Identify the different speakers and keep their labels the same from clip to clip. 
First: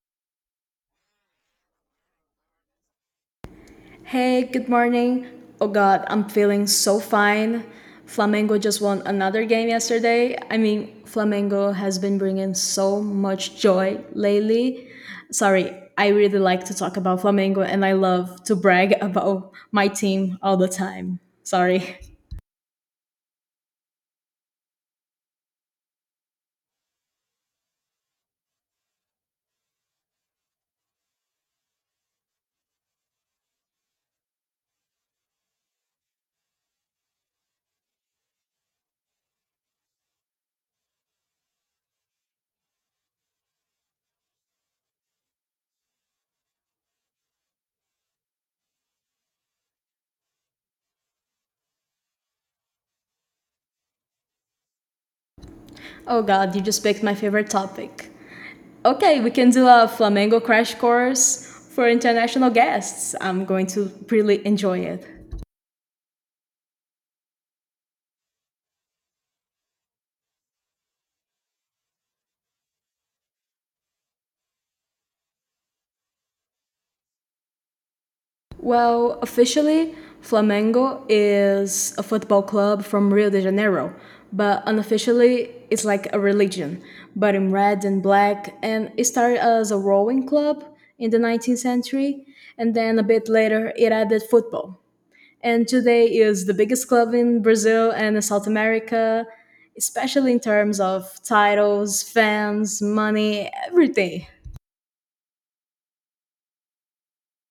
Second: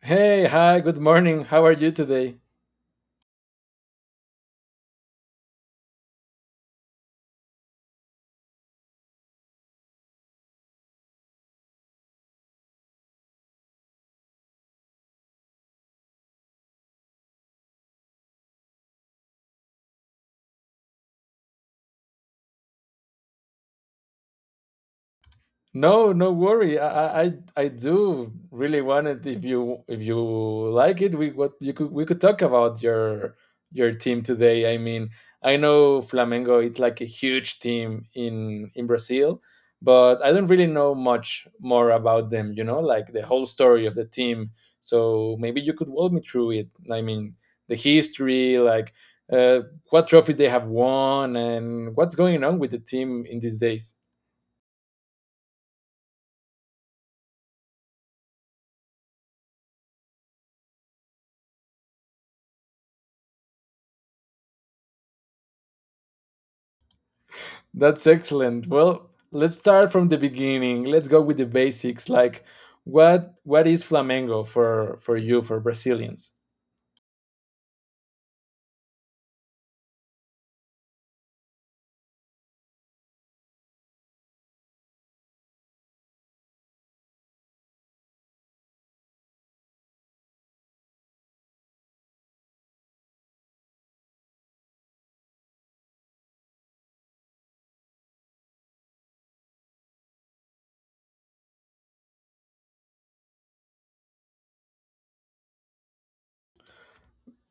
Speaker 1: Hey, hi, good morning. How are you today?
Speaker 2: Hey, good morning. Oh god, I'm feeling so fine. Flamengo just won another game yesterday. I mean, Flamengo has been bringing so much joy lately. Sorry, I really like to talk about Flamengo and I love to brag about my team all the time. Sorry.
Speaker 1: No, no worry. I do really want it. If you like it, we could talk about your team today. I mean, I know Flamengo is like a huge team in Brazil, but I don't really know much more about them. You know, like the whole story of the team. So maybe you could walk me through it. I mean, the history, like uh, what trophies they have won, and what's going on with the team in these days.
Speaker 2: Oh god, you just picked my favorite topic. Okay, we can do a Flamengo crash course for international guests. I'm going to really enjoy it.
Speaker 1: That's excellent. Well, let's start from the beginning. Let's go with the basics. Like, what is flamenco for you for Brazilians?
Speaker 2: Well, officially, Flamengo is a football club from Rio de Janeiro, but unofficially, it's like a religion, but in red and black. And it started as a rowing club in the 19th century, and then a bit later, it added football. And today is the biggest club in Brazil and South America, especially in terms of titles, fans, money, everything.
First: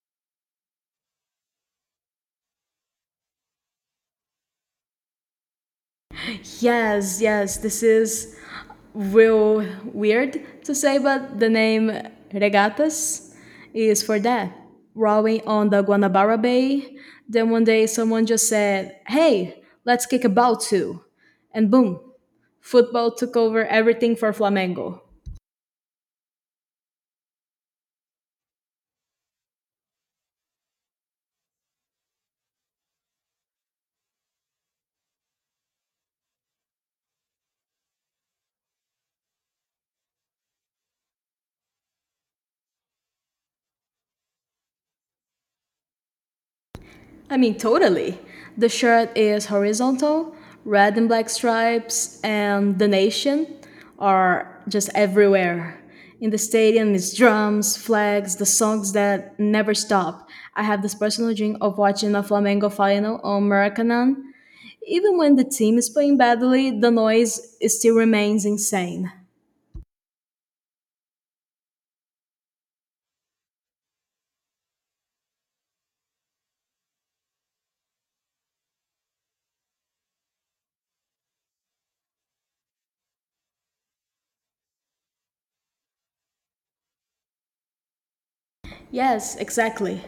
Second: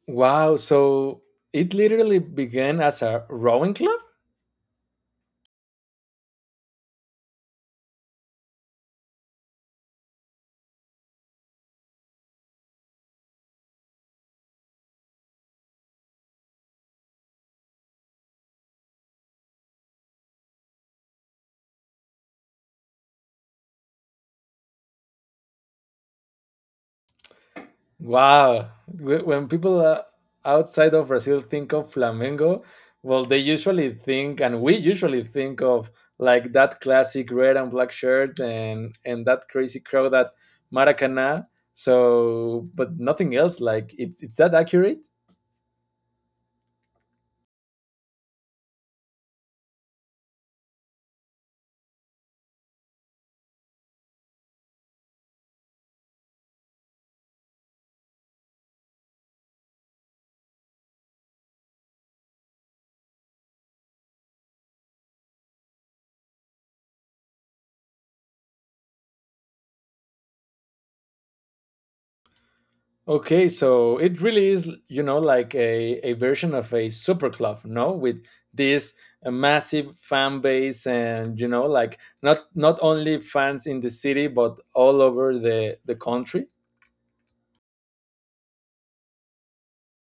Speaker 1: Wow. So it literally began as a rowing club.
Speaker 2: Yes, yes, this is real weird to say, but the name Regatas is for that. Rowing on the Guanabara Bay. Then one day someone just said, hey, let's kick a ball too. And boom, football took over everything for Flamengo.
Speaker 1: Wow. When people outside of Brazil think of Flamengo, well, they usually think, and we usually think of like that classic red and black shirt and that crazy crowd at Maracana. So, but nothing else. Like, it's that accurate?
Speaker 2: I mean, totally. The shirt is horizontal, red and black stripes, and the nation are just everywhere. In the stadium, it's drums, flags, the songs that never stop. I have this personal dream of watching a Flamengo final on Maracanã. Even when the team is playing badly, the noise still remains insane.
Speaker 1: Okay, so it really is, you know, like a version of a super club, no? With this massive fan base and, you know, like not only fans in the city, but all over the country.
Speaker 2: Yes, exactly.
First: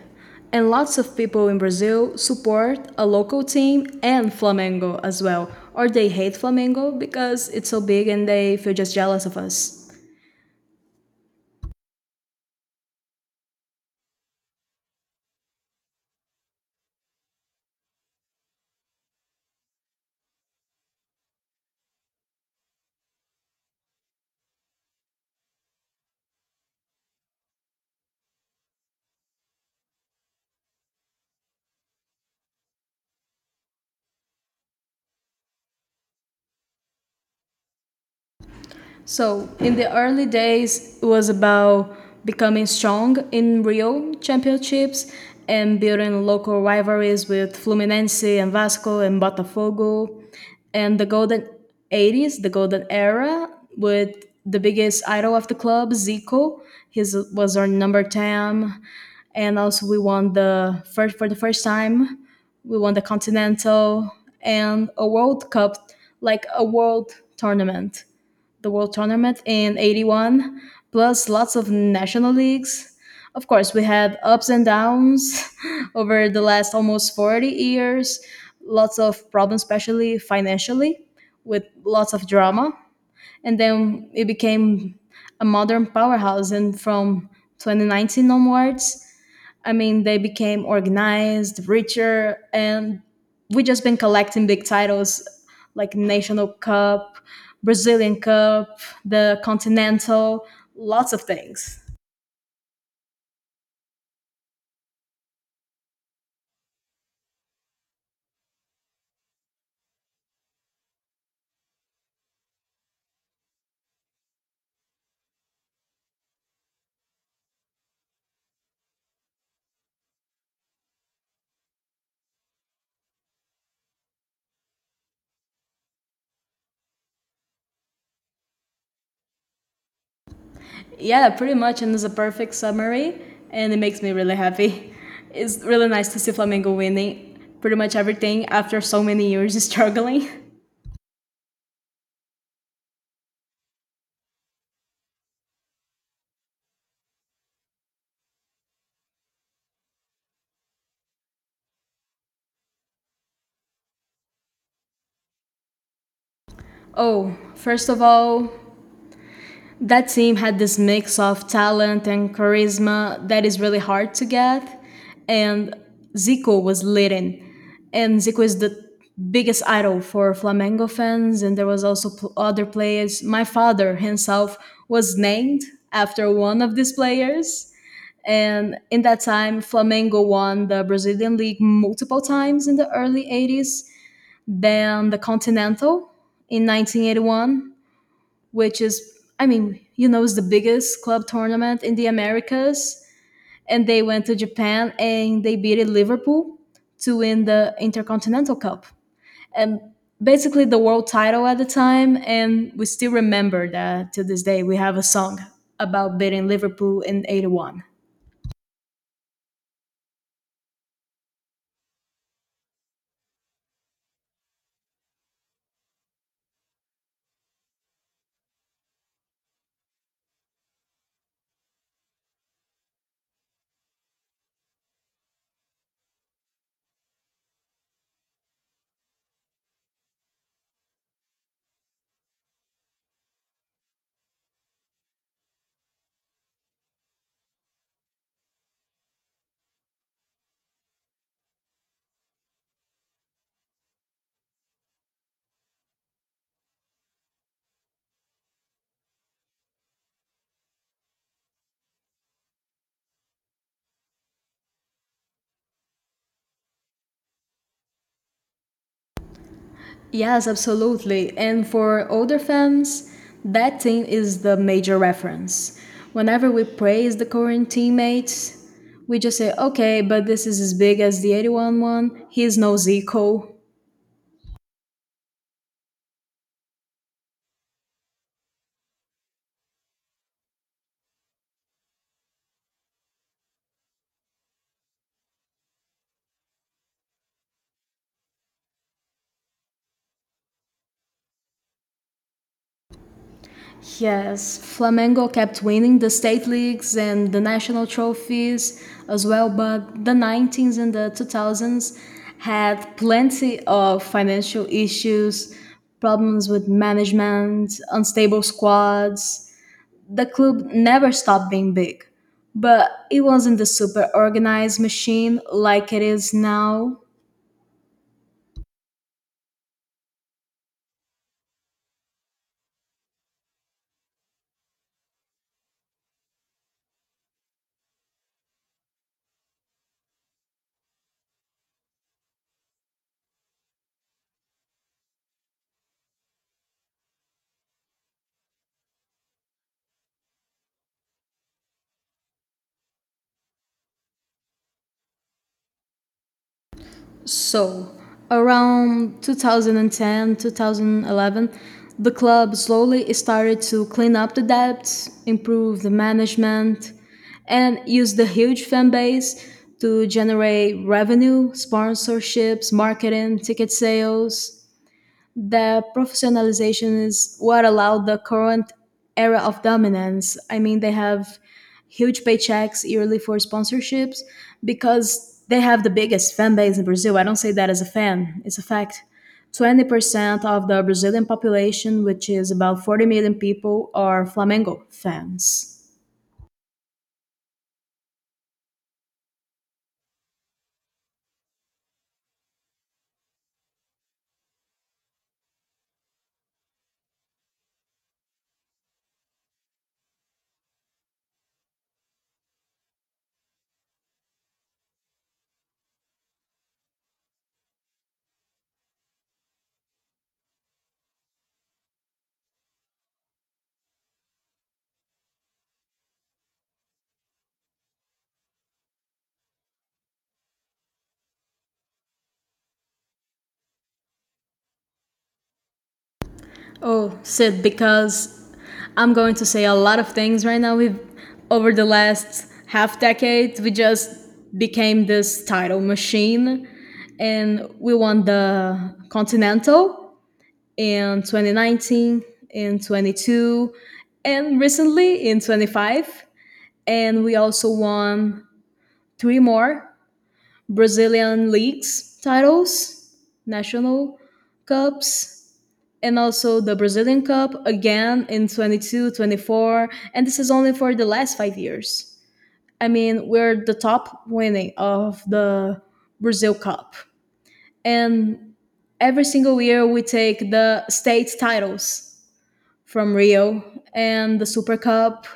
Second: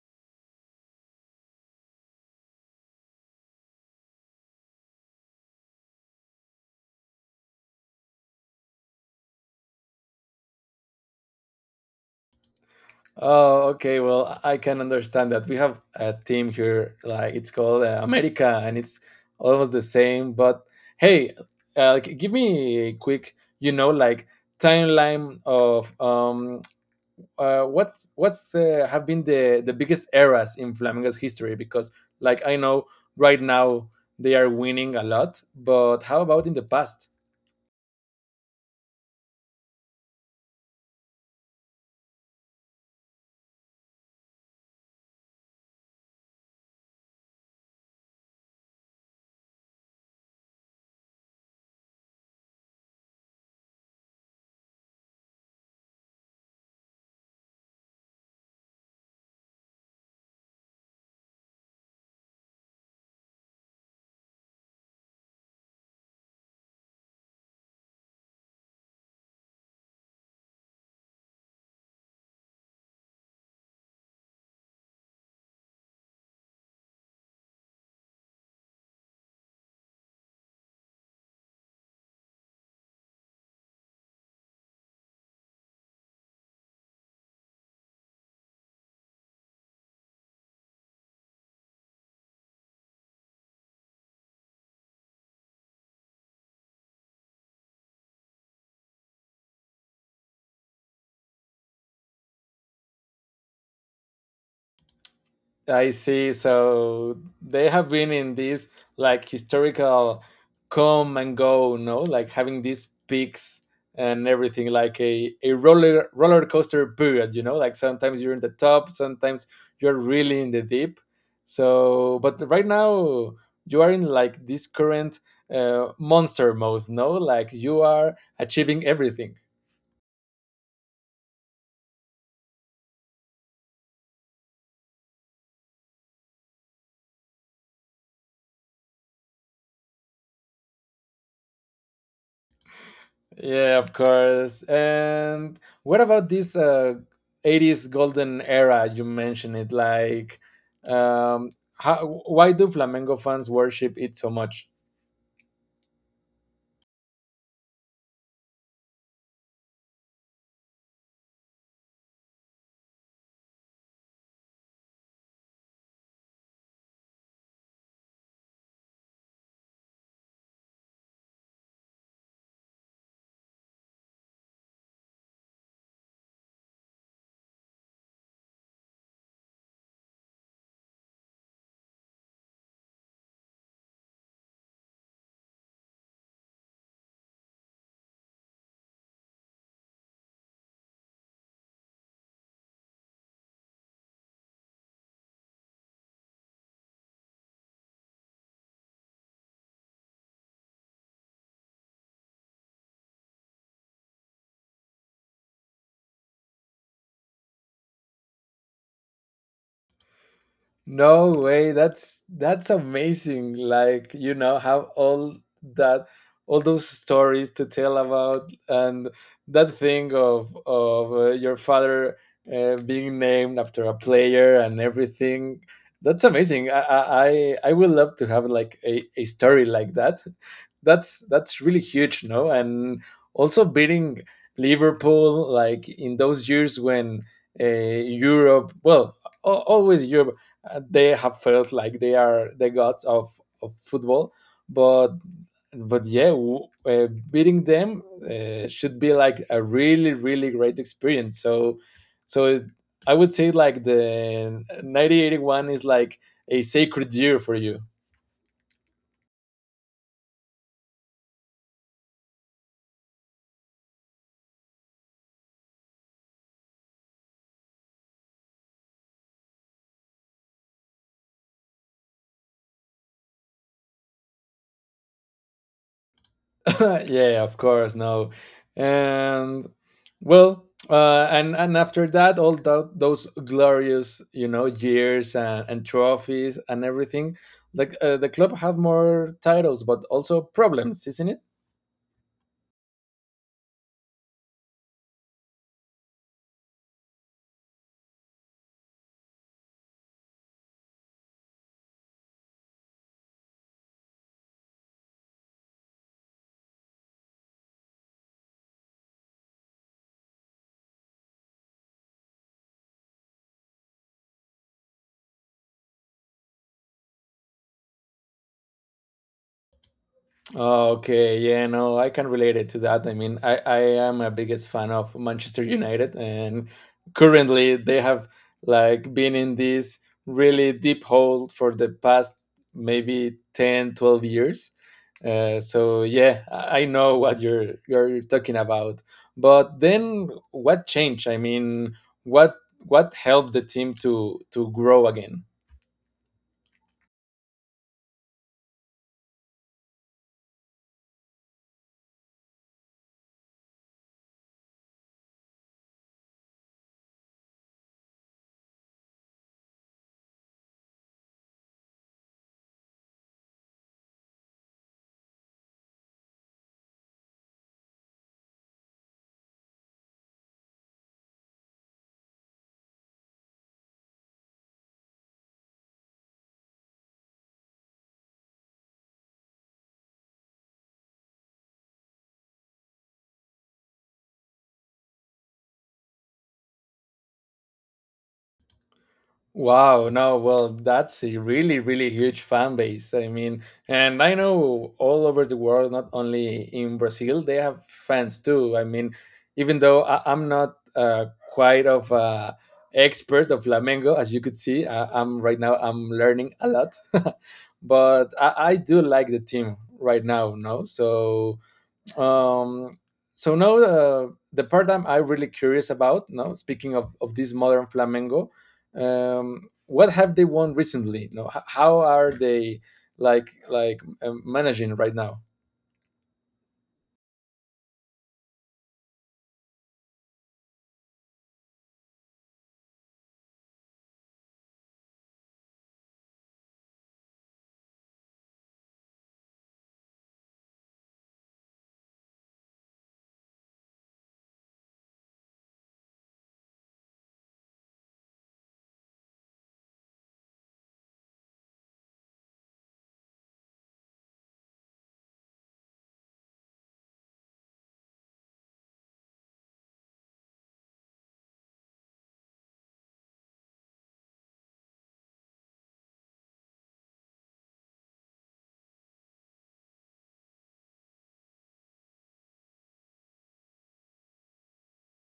Speaker 2: And lots of people in Brazil support a local team and Flamengo as well. Or they hate Flamengo because it's so big and they feel just jealous of us.
Speaker 1: Oh, okay. Well, I can understand that. We have a team here, like it's called America, and it's almost the same. But hey, give me a quick, you know, like timeline of what's have been the biggest eras in Flamengo's history? Because, like, I know right now they are winning a lot, but how about in the past?
Speaker 2: So in the early days, it was about becoming strong in Rio championships and building local rivalries with Fluminense and Vasco and Botafogo. And the golden 80s, the golden era, with the biggest idol of the club, Zico. His was our number 10. And also we won the first for the first time. We won the Continental and a World Cup, like a world tournament the World Tournament in '81, plus lots of national leagues. Of course, we had ups and downs over the last almost 40 years, lots of problems, especially financially, with lots of drama. And then it became a modern powerhouse. And from 2019 onwards, I mean, they became organized, richer, and we just been collecting big titles like National Cup, Brazilian Cup, the Continental, lots of things.
Speaker 1: I see. So they have been in this like historical come and go, no? Like having these peaks and everything, like a, roller coaster period, you know? Like sometimes you're in the top, sometimes you're really in the deep. So, but right now you are in like this current monster mode, no? Like you are achieving everything.
Speaker 2: Yeah, pretty much, and it's a perfect summary, and it makes me really happy. It's really nice to see Flamengo winning pretty much everything after so many years of struggling.
Speaker 1: Yeah, of course. And what about this 80s golden era? You mentioned it. Like, why do Flamengo fans worship it so much?
Speaker 2: Oh, first of all, that team had this mix of talent and charisma that is really hard to get. And Zico was leading. And Zico is the biggest idol for Flamengo fans. And there was also other players. My father himself was named after one of these players. And in that time, Flamengo won the Brazilian League multiple times in the early 80s, then the Continental in 1981, which is, I mean, you know, it's the biggest club tournament in the Americas. And they went to Japan and they beat Liverpool to win the Intercontinental Cup. And basically the world title at the time. And we still remember that to this day. We have a song about beating Liverpool in '81.
Speaker 1: No way, that's amazing. Like, you know, have all that all those stories to tell about and that thing of your father being named after a player and everything. That's amazing. I would love to have like a story like that. That's really huge, no? And also beating Liverpool like in those years when Europe, well, always Europe they have felt like they are the gods of football but beating them should be like a really really great experience so so it, I would say like the 1981 is like a sacred year for you.
Speaker 2: Yes, absolutely. And for older fans, that team is the major reference. Whenever we praise the current teammates, we just say, okay, but this is as big as the '81 one. He's no Zico.
Speaker 1: Yeah, of course, no. And well, and after that, all those glorious, you know, years and trophies and everything, like the club had more titles, but also problems, isn't it?
Speaker 2: Yes, Flamengo kept winning the state leagues and the national trophies as well, but the 19s and the 2000s had plenty of financial issues, problems with management, unstable squads. The club never stopped being big, but it wasn't the super organized machine like it is now.
Speaker 1: Okay, yeah, no, I can relate it to that. I mean, I am a biggest fan of Manchester United, and currently they have like been in this really deep hole for the past maybe 10, 12 years. So yeah, I know what you're talking about. But then what changed? I mean, what helped the team to grow again?
Speaker 2: So, around 2010, 2011, the club slowly started to clean up the debts, improve the management, and use the huge fan base to generate revenue, sponsorships, marketing, ticket sales. The professionalization is what allowed the current era of dominance. I mean, they have huge paychecks yearly for sponsorships because they have the biggest fan base in Brazil. I don't say that as a fan, it's a fact. 20% of the Brazilian population, which is about 40 million people, are Flamengo fans.
Speaker 1: Wow, no, well, that's a really, really huge fan base. I mean, and I know all over the world, not only in Brazil, they have fans too. I mean, even though I'm not quite of a expert of Flamengo, as you could see, I'm right now I'm learning a lot, but I do like the team right now. No, so um so now the part I really curious about now speaking of this modern flamenco, what have they won recently, no? How are they, managing right now?
Speaker 2: Oh, Sid, because I'm going to say a lot of things right now. We've over the last half decade, we just became this title machine, and we won the Continental in 2019, in 22, and recently in 25, and we also won three more Brazilian leagues titles, national cups, and also the Brazilian Cup again in 22, 24, and this is only for the last 5 years. I mean, we're the top winning of the Brazil Cup, and every single year we take the state titles from Rio and the Super Cup.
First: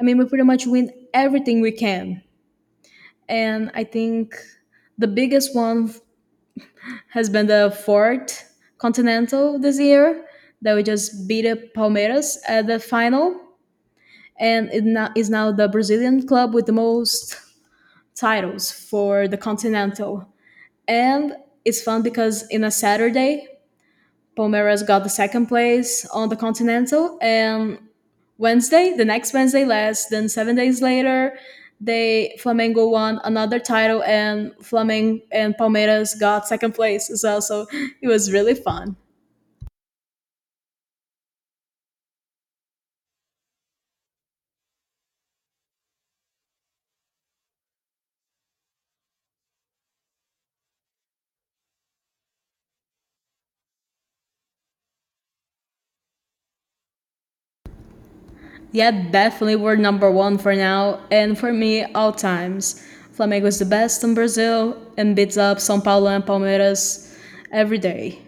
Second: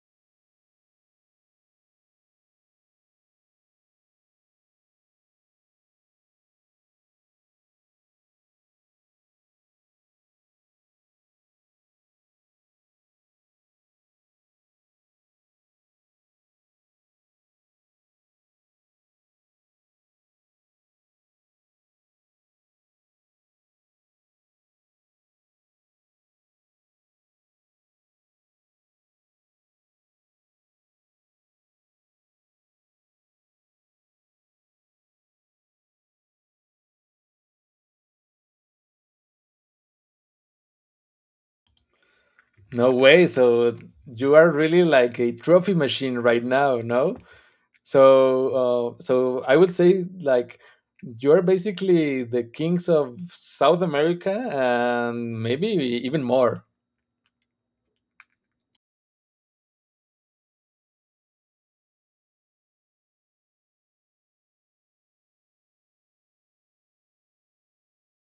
Speaker 2: I mean, we pretty much win everything we can, and I think the biggest one has been the fourth continental this year that we just beat up Palmeiras at the final, and is now the Brazilian club with the most titles for the continental. And it's fun because in a Saturday, Palmeiras got the second place on the continental, and Wednesday, the next Wednesday, less than 7 days later, they Flamengo won another title, and Flamengo and Palmeiras got second place as well. So it was really fun.
Speaker 1: No way, so you are really like a trophy machine right now, no? So so I would say like you're basically the kings of south america and maybe even more.
Speaker 2: Yeah, definitely we're number one for now, and for me, all times. Flamengo is the best in Brazil and beats up São Paulo and Palmeiras every day.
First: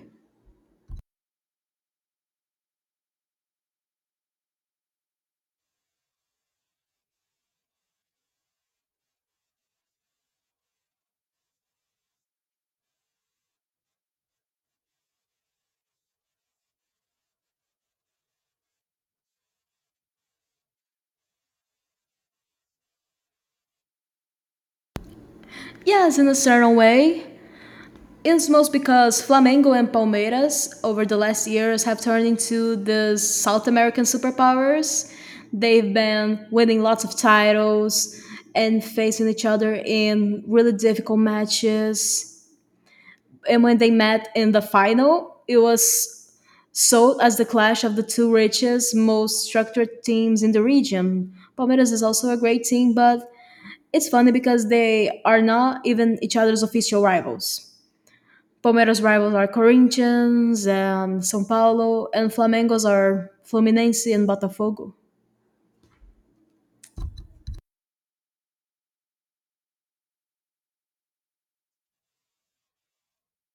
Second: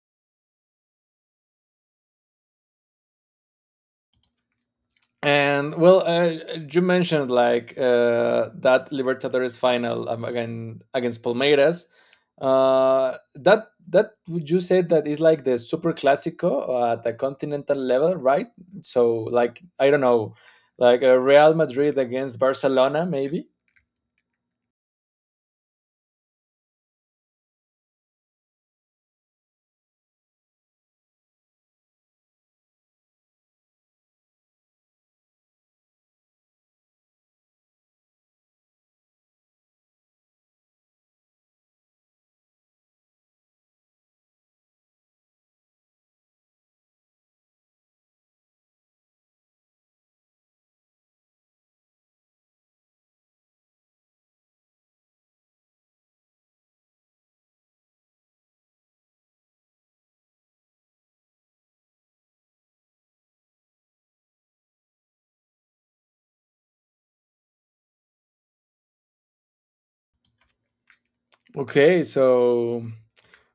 Speaker 1: And well, you mentioned like that Libertadores final, again against Palmeiras. That that would you say that is like the Super Clásico at the continental level, right? So like I don't know, like Real Madrid against Barcelona, maybe.
Speaker 2: Yes, in a certain way. It's most because Flamengo and Palmeiras over the last years have turned into the South American superpowers. They've been winning lots of titles and facing each other in really difficult matches. And when they met in the final, it was sold as the clash of the two richest, most structured teams in the region. Palmeiras is also a great team, but it's funny because they are not even each other's official rivals. Palmeiras' rivals are Corinthians and São Paulo, and Flamengo's are Fluminense and Botafogo.
Speaker 1: Okay, so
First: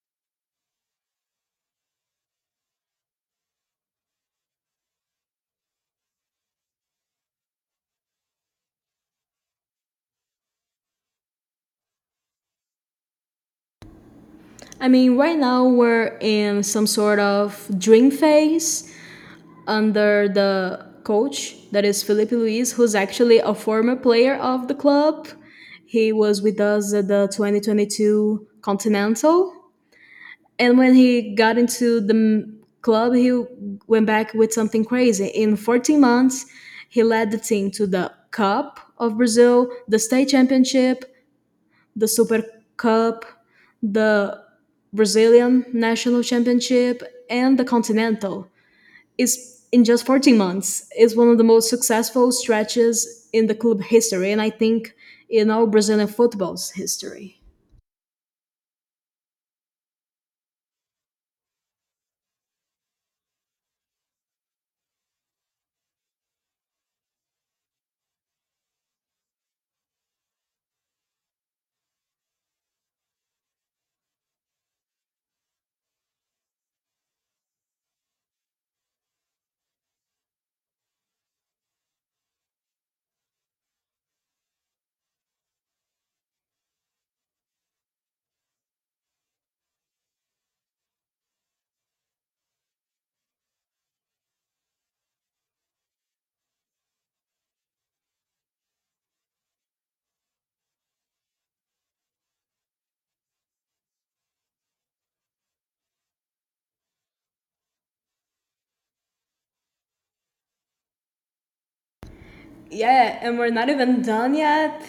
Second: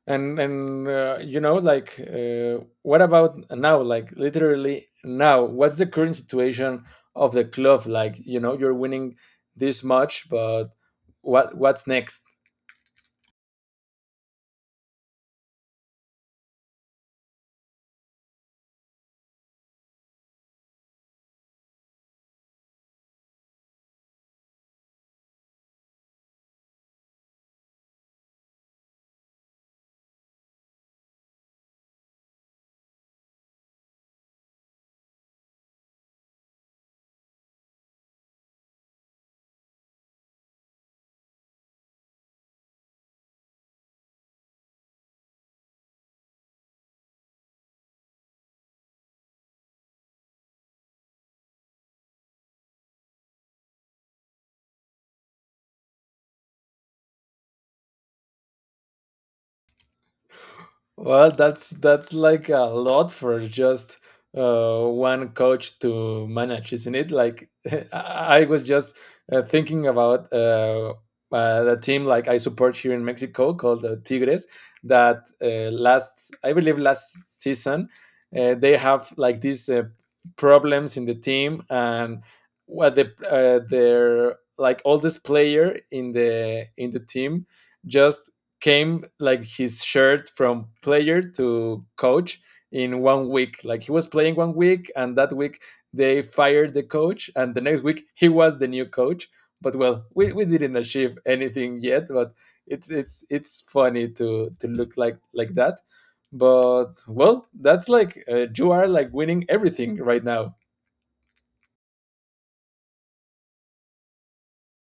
Speaker 1: and you know like what about now, like literally now what's the current situation of the club? Like, you know, you're winning this much, but what's next?
Speaker 2: I mean, right now we're in some sort of dream phase under the coach that is Felipe Luis, who's actually a former player of the club. He was with us at the 2022 Continental, and when he got into the club, he went back with something crazy. In 14 months, he led the team to the Cup of Brazil, the state championship, the Super Cup, the Brazilian National Championship, and the Continental, is in just 14 months, is one of the most successful stretches in the club history, and I think in all Brazilian football's history.
Speaker 1: Well, that's like a lot for just one coach to manage, isn't it? Like I was just thinking about the team like I support here in Mexico called the Tigres. That last, I believe, last season they have like these problems in the team. And what the their like oldest player in the team just came like his shirt from player to coach in one week. Like he was playing one week, and that week they fired the coach, and the next week he was the new coach. But well, we didn't achieve anything yet, but it's funny to look like that. But well, that's like you are like winning everything right now.
Speaker 2: Yeah, and we're not even done yet.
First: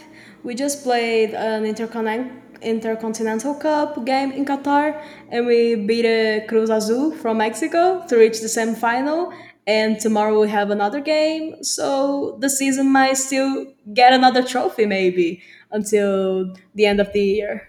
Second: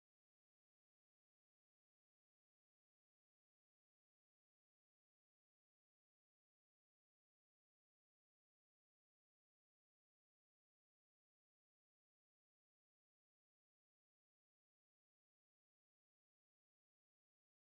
Speaker 2: We just played an interconnect Intercontinental Cup game in Qatar, and we beat Cruz Azul from Mexico to reach the semifinal. And tomorrow we have another game, so the season might still get another trophy, maybe until the end of the year.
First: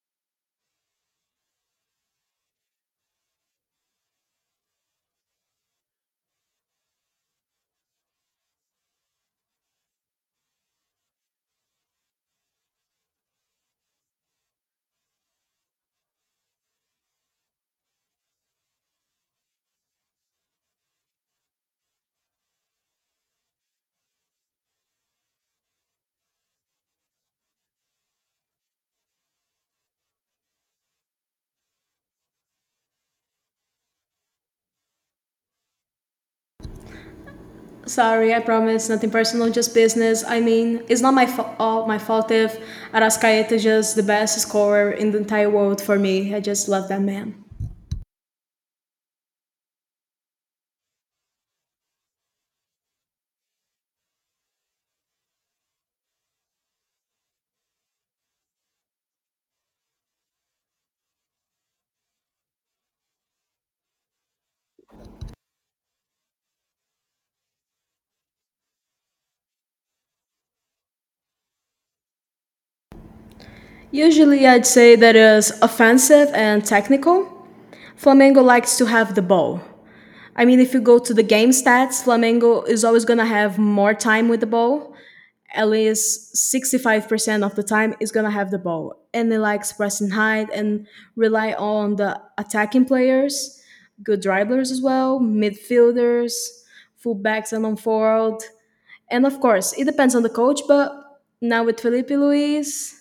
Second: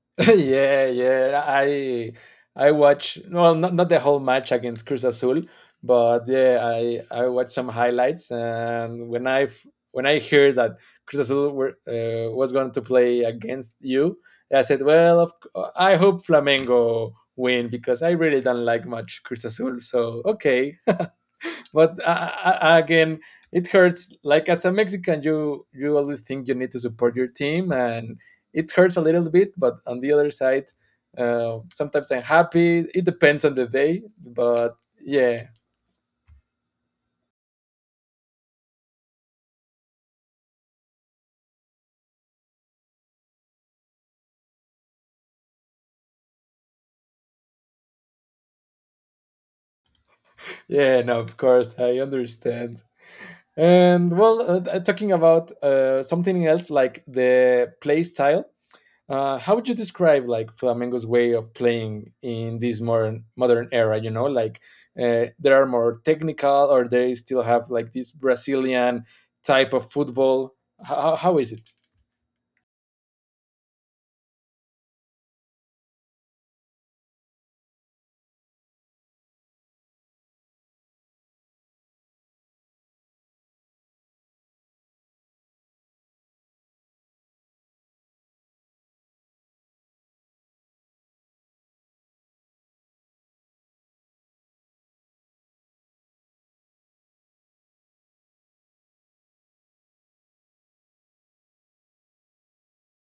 Speaker 1: Yeah, yeah. I watch, well, not the whole match against Cruz Azul, but yeah, I watched some highlights. And when when I heard that Cruz Azul were, was going to play against you, I said, well, I hope Flamengo win because I really don't like much Cruz Azul. So okay, but again, it hurts, like, as a mexican you always think you need to support your team, and it hurts a little bit, but on the other side, sometimes I'm happy. It depends on the day, but yeah.
Speaker 2: Sorry, I promise, nothing personal, just business. I mean, it's not my all my fault if Arascaeta is just the best scorer in the entire world for me. I just love that man.
Speaker 1: Yeah, no, of course I understand. And well, talking about something else, like the play style. How would you describe like Flamengo's way of playing in this modern era? You know, like they are more technical, or they still have like this Brazilian type of football. How is it?
Speaker 2: Usually, I'd say that is offensive and technical. Flamengo likes to have the ball. I mean, if you go to the game stats, Flamengo is always gonna have more time with the ball. At least 65% of the time is going to have the ball. And they like press and hide and rely on the attacking players, good dribblers as well, midfielders, fullbacks and on forward. And of course, it depends on the coach, but now with Felipe Luis,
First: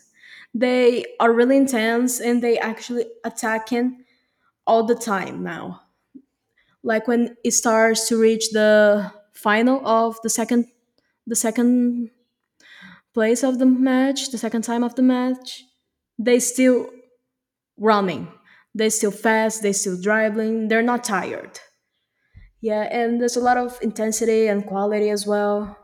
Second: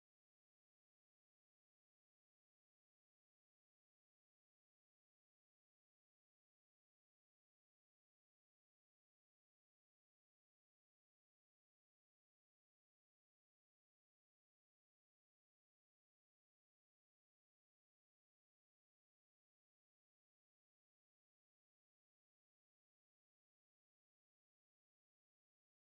Speaker 2: they are really intense and they actually attacking all the time now. Like when it starts to reach the final of the second place of the match, the second time of the match, they still running. They still fast, they still dribbling, they're not tired. Yeah, and there's a lot of intensity and quality as well.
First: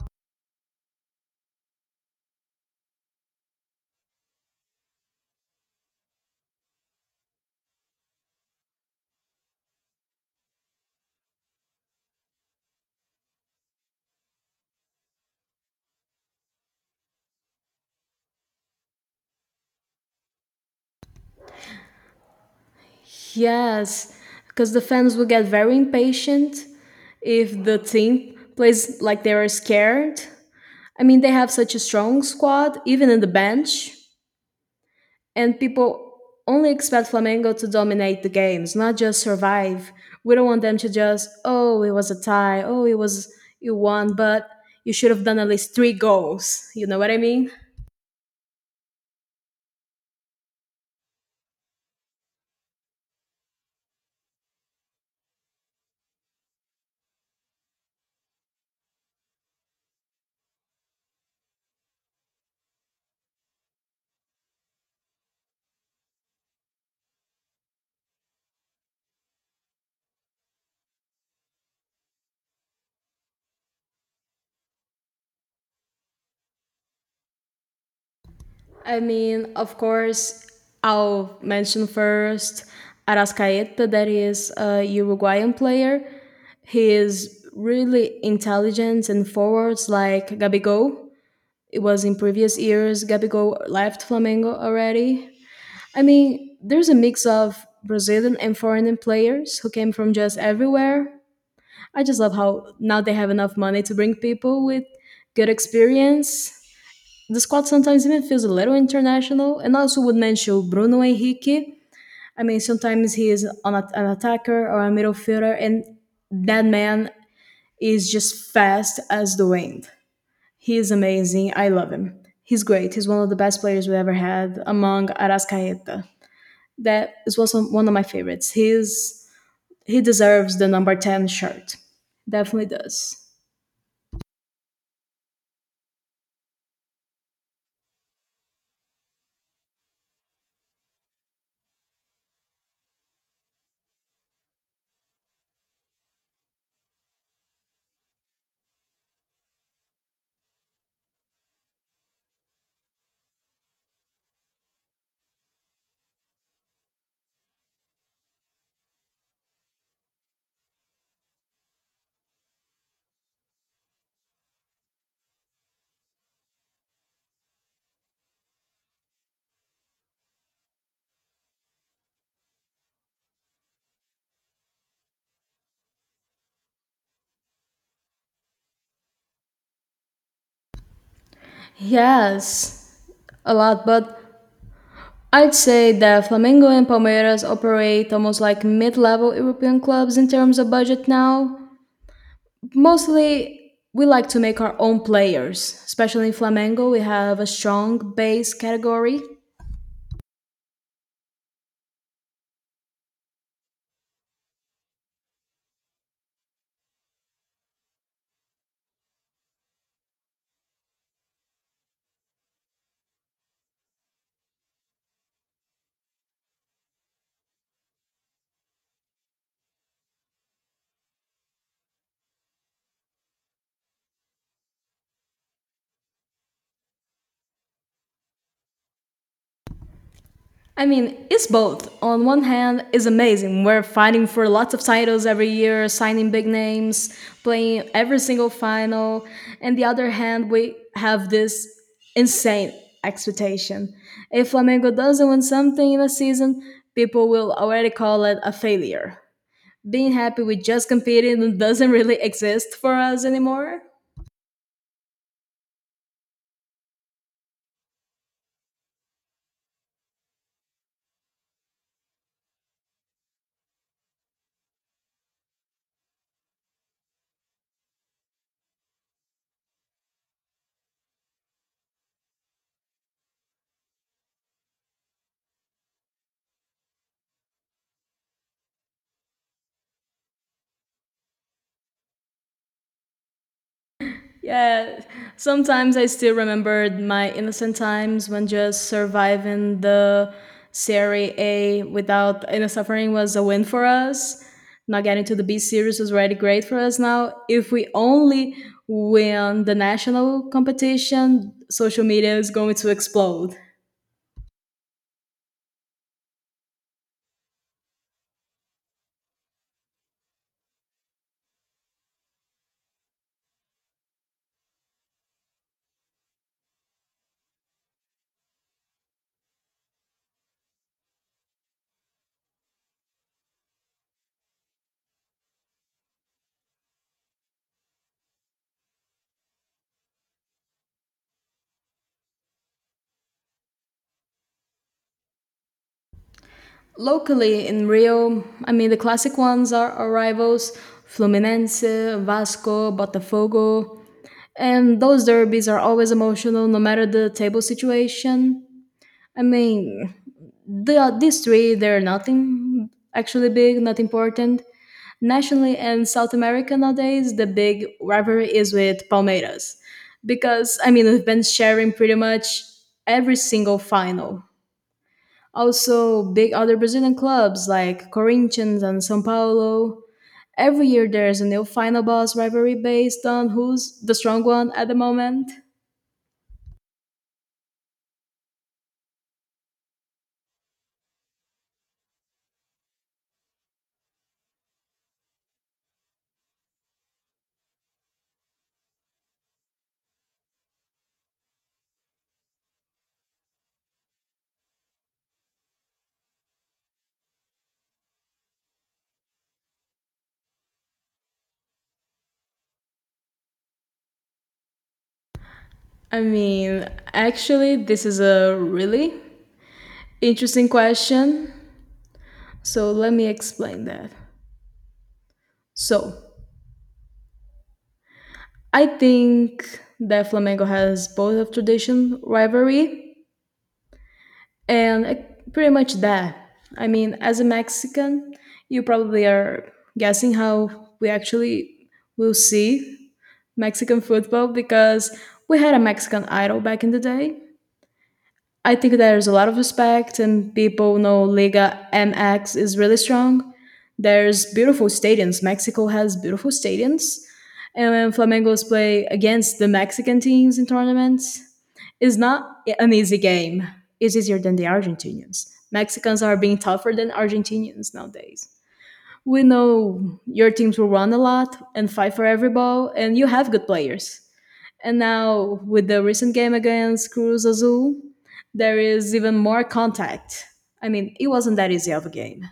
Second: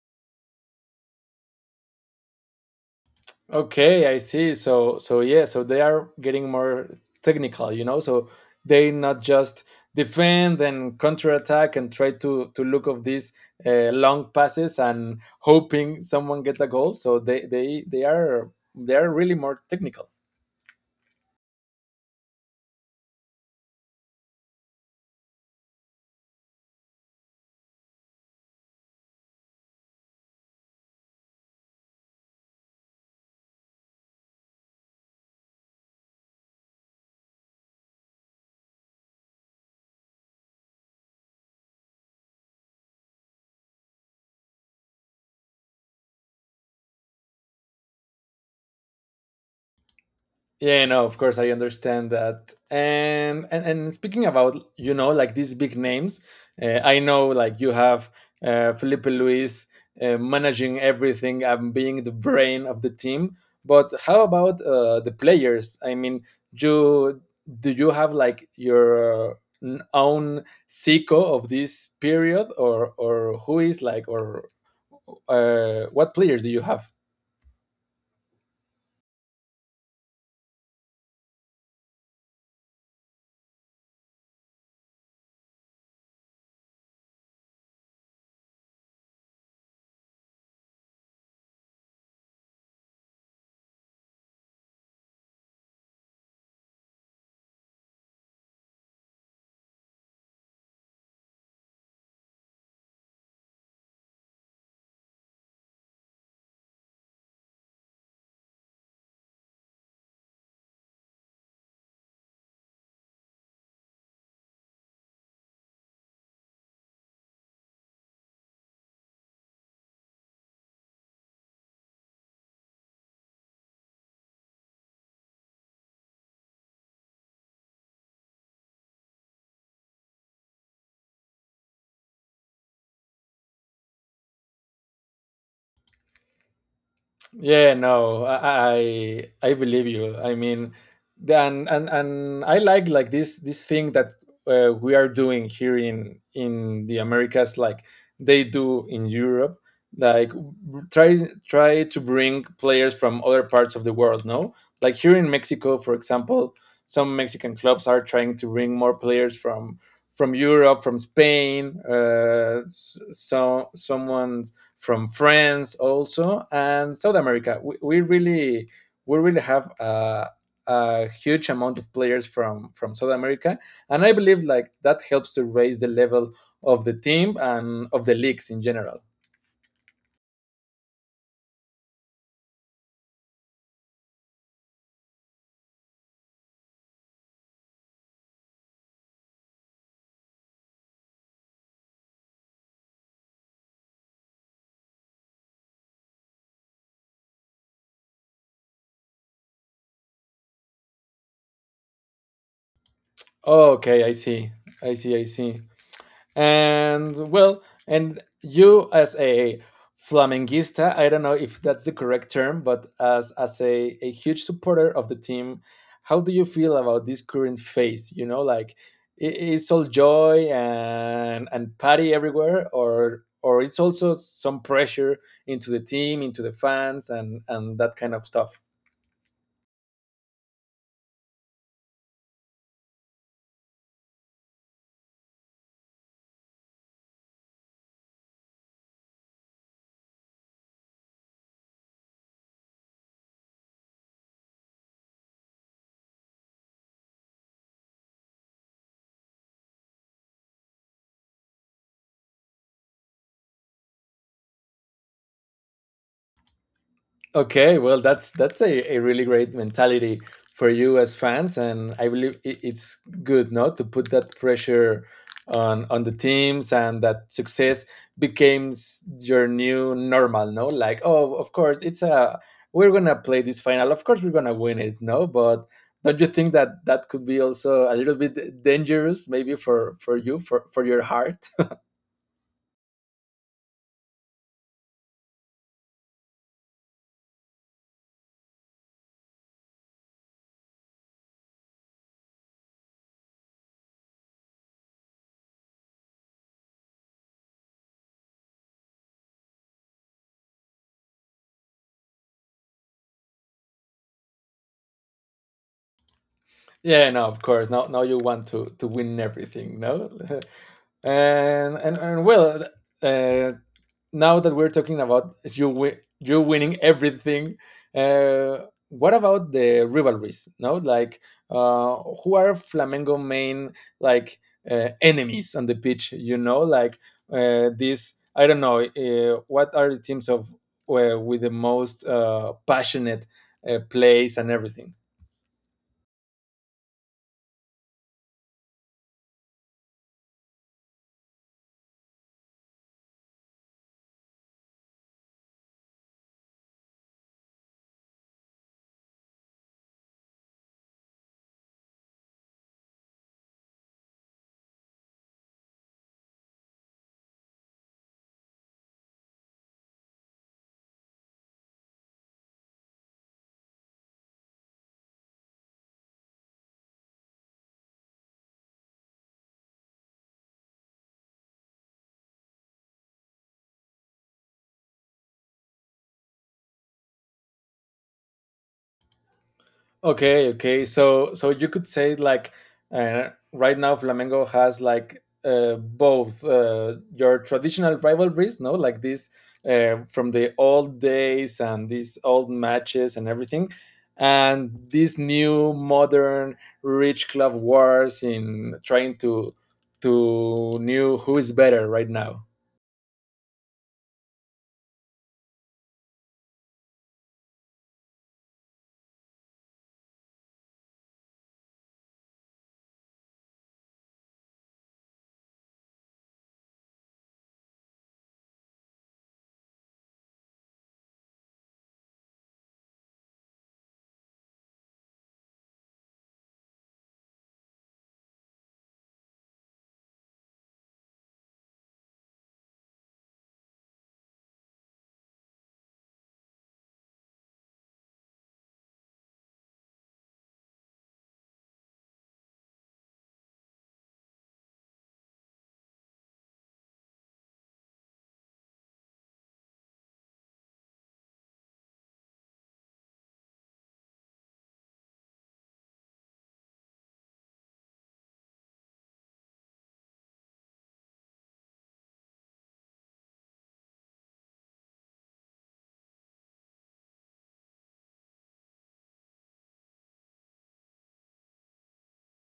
Speaker 1: Okay, I see. So, so yeah, so they are getting more technical, you know. So they not just defend and counterattack and try to look of these long passes and hoping someone get a goal. So they are really more technical.
Speaker 2: Yes, because the fans will get very impatient if the team plays like they are scared. I mean, they have such a strong squad, even in the bench. And people only expect Flamengo to dominate the games, not just survive. We don't want them to just, oh, it was a tie, oh, it was you won, but you should have done at least three goals. You know what I mean?
Speaker 1: Yeah, no, of course I understand that. And speaking about, you know, like these big names, I know like you have Felipe Luis managing everything and being the brain of the team. But how about the players? I mean, you do you have like your own Zico of this period, or who is like, or what players do you have?
Speaker 2: I mean, of course, I'll mention first Arascaeta, that is a Uruguayan player. He is really intelligent and forwards like Gabigol. It was in previous years. Gabigol left Flamengo already. I mean, there's a mix of Brazilian and foreign players who came from just everywhere. I just love how now they have enough money to bring people with good experience. The squad sometimes even feels a little international. And I also would mention Bruno Henrique. I mean, sometimes he is on an attacker or a midfielder, and that man is just fast as the wind. He is amazing. I love him. He's great. He's one of the best players we ever had among Arascaeta. That is also one of my favorites. He deserves the number 10 shirt. Definitely does.
Speaker 1: Yeah, no, I believe you. I mean, then and I like this thing that we are doing here in the Americas, like they do in Europe, like try try to bring players from other parts of the world. No, like here in Mexico, for example, some Mexican clubs are trying to bring more players from Europe, from Spain. So someone from France also and South America. We really have a huge amount of players from South America, and I believe like that helps to raise the level of the team and of the leagues in general.
Speaker 2: Yes, a lot, but I'd say that Flamengo and Palmeiras operate almost like mid level European clubs in terms of budget now. Mostly, we like to make our own players, especially in Flamengo, we have a strong base category.
Speaker 1: Okay, I see. I see. I see. And well, and you as a flamenguista, I don't know if that's the correct term, but as a huge supporter of the team, how do you feel about this current phase? You know, like it's all joy and party everywhere, or it's also some pressure into the team, into the fans, and that kind of stuff.
Speaker 2: I mean, it's both. On one hand, it's amazing. We're fighting for lots of titles every year, signing big names, playing every single final. And the other hand, we have this insane expectation. If Flamengo doesn't win something in a season, people will already call it a failure. Being happy with just competing doesn't really exist for us anymore.
Speaker 1: Okay, well, that's a really great mentality for you as fans, and I believe it's good, no, to put that pressure on the teams, and that success becomes your new normal, no, like oh, of course, it's a we're gonna play this final, of course, we're gonna win it, no, but don't you think that that could be also a little bit dangerous, maybe for you, for your heart?
Speaker 2: Yeah, sometimes I still remember my innocent times when just surviving the Serie A without any suffering was a win for us. Not getting to the B series was already great for us now. If we only win the national competition, social media is going to explode.
Speaker 1: Yeah, no, of course, now you want to win everything, no. And well, uh, now that we're talking about you, you winning everything, uh, what about the rivalries, no? Like uh, who are flamengo main, like enemies on the pitch? You know, like this, I don't know, what are the teams of, with the most passionate plays and everything.
Speaker 2: Locally in Rio, I mean, the classic ones are our rivals Fluminense, Vasco, Botafogo. And those derbies are always emotional, no matter the table situation. I mean, these three, they're nothing actually big, not important. Nationally and South America nowadays, the big rivalry is with Palmeiras. Because, I mean, we've been sharing pretty much every single final. Also, big other Brazilian clubs like Corinthians and São Paulo. Every year there's a new final boss rivalry based on who's the strong one at the moment.
Speaker 1: Okay, okay. So you could say like, right now Flamengo has like, both, your traditional rivalries, no, like this, from the old days and these old matches and everything, and these new modern rich club wars in trying to knew who is better right now.
Speaker 2: I mean, actually, this is a really interesting question. So let me explain that. So I think that Flamengo has both of tradition, rivalry, and pretty much that. I mean, as a Mexican, you probably are guessing how we actually will see Mexican football because we had a Mexican idol back in the day. I think there's a lot of respect, and people know Liga MX is really strong. There's beautiful stadiums. Mexico has beautiful stadiums, and when Flamengo's play against the Mexican teams in tournaments, it's not an easy game. It's easier than the Argentinians. Mexicans are being tougher than Argentinians nowadays. We know your teams will run a lot and fight for every ball, and you have good players. And now, with the recent game against Cruz Azul, there is even more contact. I mean, it wasn't that easy of a game.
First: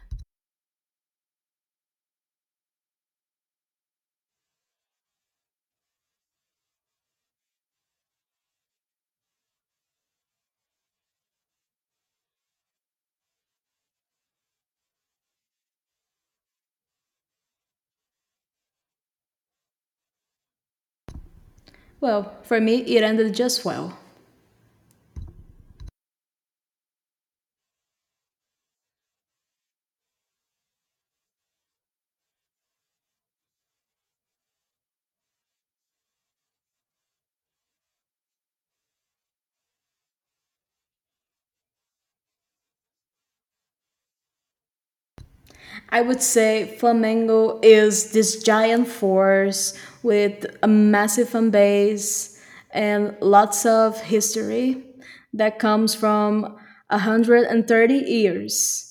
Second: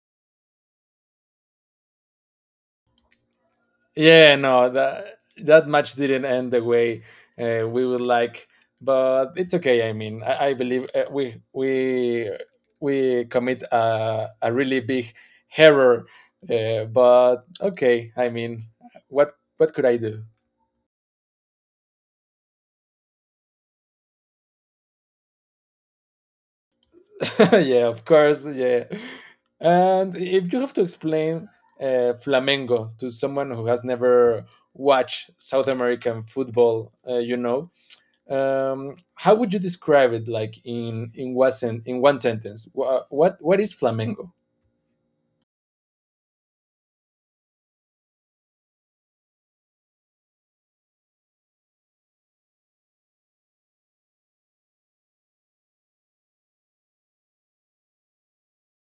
Speaker 1: Yeah, no, that match didn't end the way we would like, but it's okay. I mean, I believe we commit a really big error, but okay. I mean, what could I do?
Speaker 2: Well, for me, it ended just well.
Speaker 1: Yeah, of course. Yeah, and if you have to explain Flamengo to someone who has never watched South American football, you know. How would you describe it, like, in what in one sentence? What is flamenco?
Speaker 2: I would say Flamengo is this giant force with a massive fan base and lots of history that comes from 130 years.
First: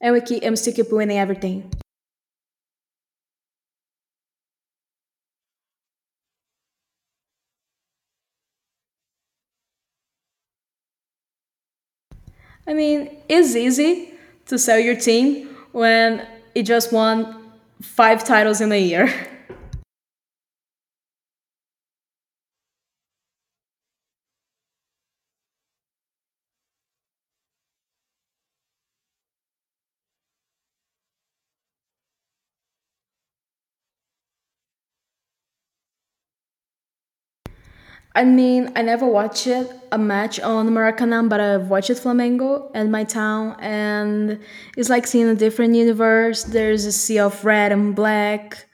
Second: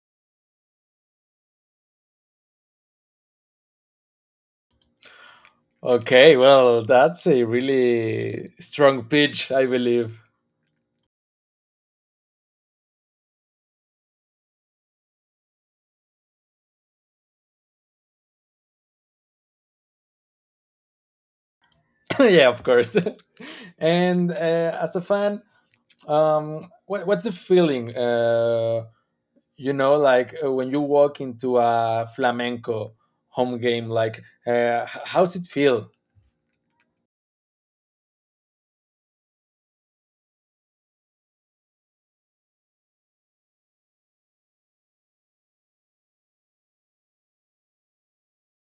Speaker 2: And I'm still keep winning everything.
Speaker 1: Okay, well, that's a really strong pitch, I believe.
Speaker 2: I mean, it's easy to sell your team when it just won five titles in a year.
Speaker 1: Yeah, of course. And as a fan, what's the feeling, uh, you know, like, when you walk into a flamenco home game, like, how's it feel?
Speaker 2: I mean, I never watched a match on Maracanã, but I've watched Flamengo and my town, and it's like seeing a different universe. There's a sea of red and black,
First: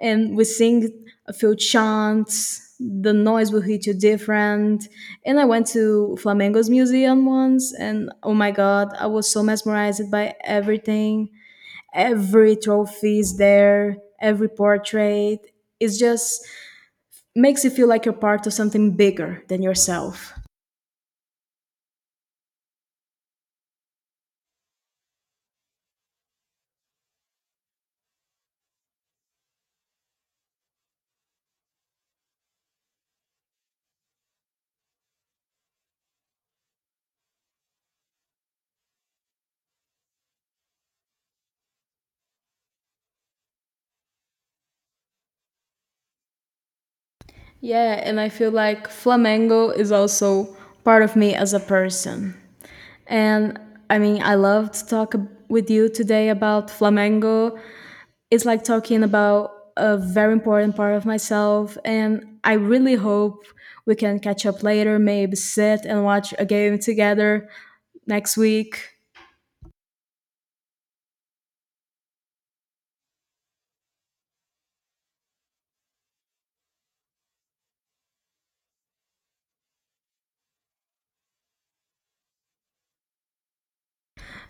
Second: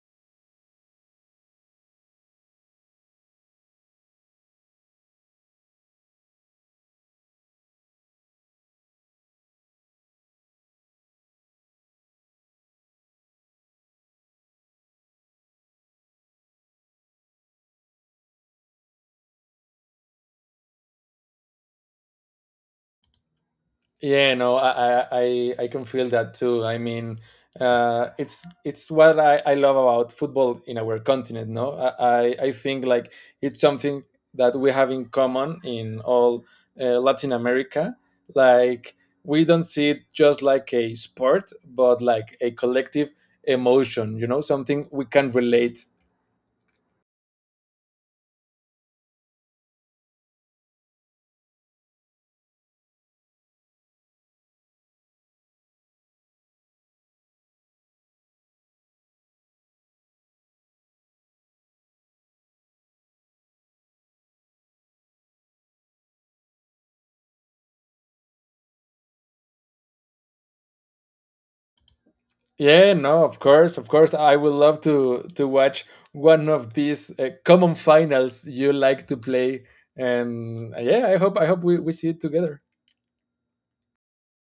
Speaker 2: and we sing a few chants. The noise will hit you different. And I went to Flamengo's museum once, and oh my god, I was so mesmerized by everything. Every trophy is there, every portrait. It just makes you feel like you're part of something bigger than yourself.
Speaker 1: Yeah, no, I can feel that too. I mean, it's what I love about football in our continent. No, I think like it's something that we have in common in all Latin America. Like we don't see it just like a sport, but like a collective emotion. You know, something we can relate.
Speaker 2: Yeah, and I feel like Flamengo is also part of me as a person. And I mean, I love to talk with you today about Flamengo. It's like talking about a very important part of myself, and I really hope we can catch up later, maybe sit and watch a game together next week.
Speaker 1: Yeah, no, of course, of course. I would love to watch one of these common finals you like to play, and yeah, I hope we see it together.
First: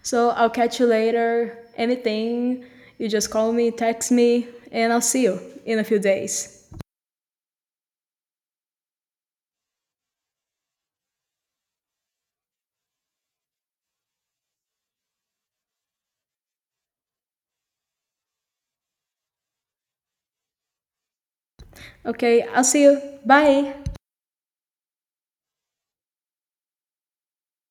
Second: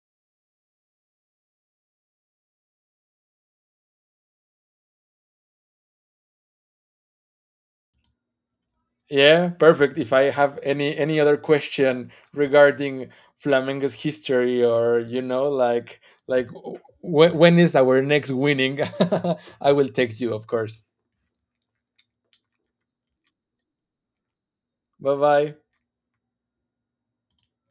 Speaker 2: So I'll catch you later. Anything, you just call me, text me, and I'll see you in a few days.
Speaker 1: Yeah, perfect. If I have any other question regarding Flamengo's history, or you know, like when is our next winning, I will text you, of course.
Speaker 2: Okay, I'll see you. Bye.
Speaker 1: Bye bye.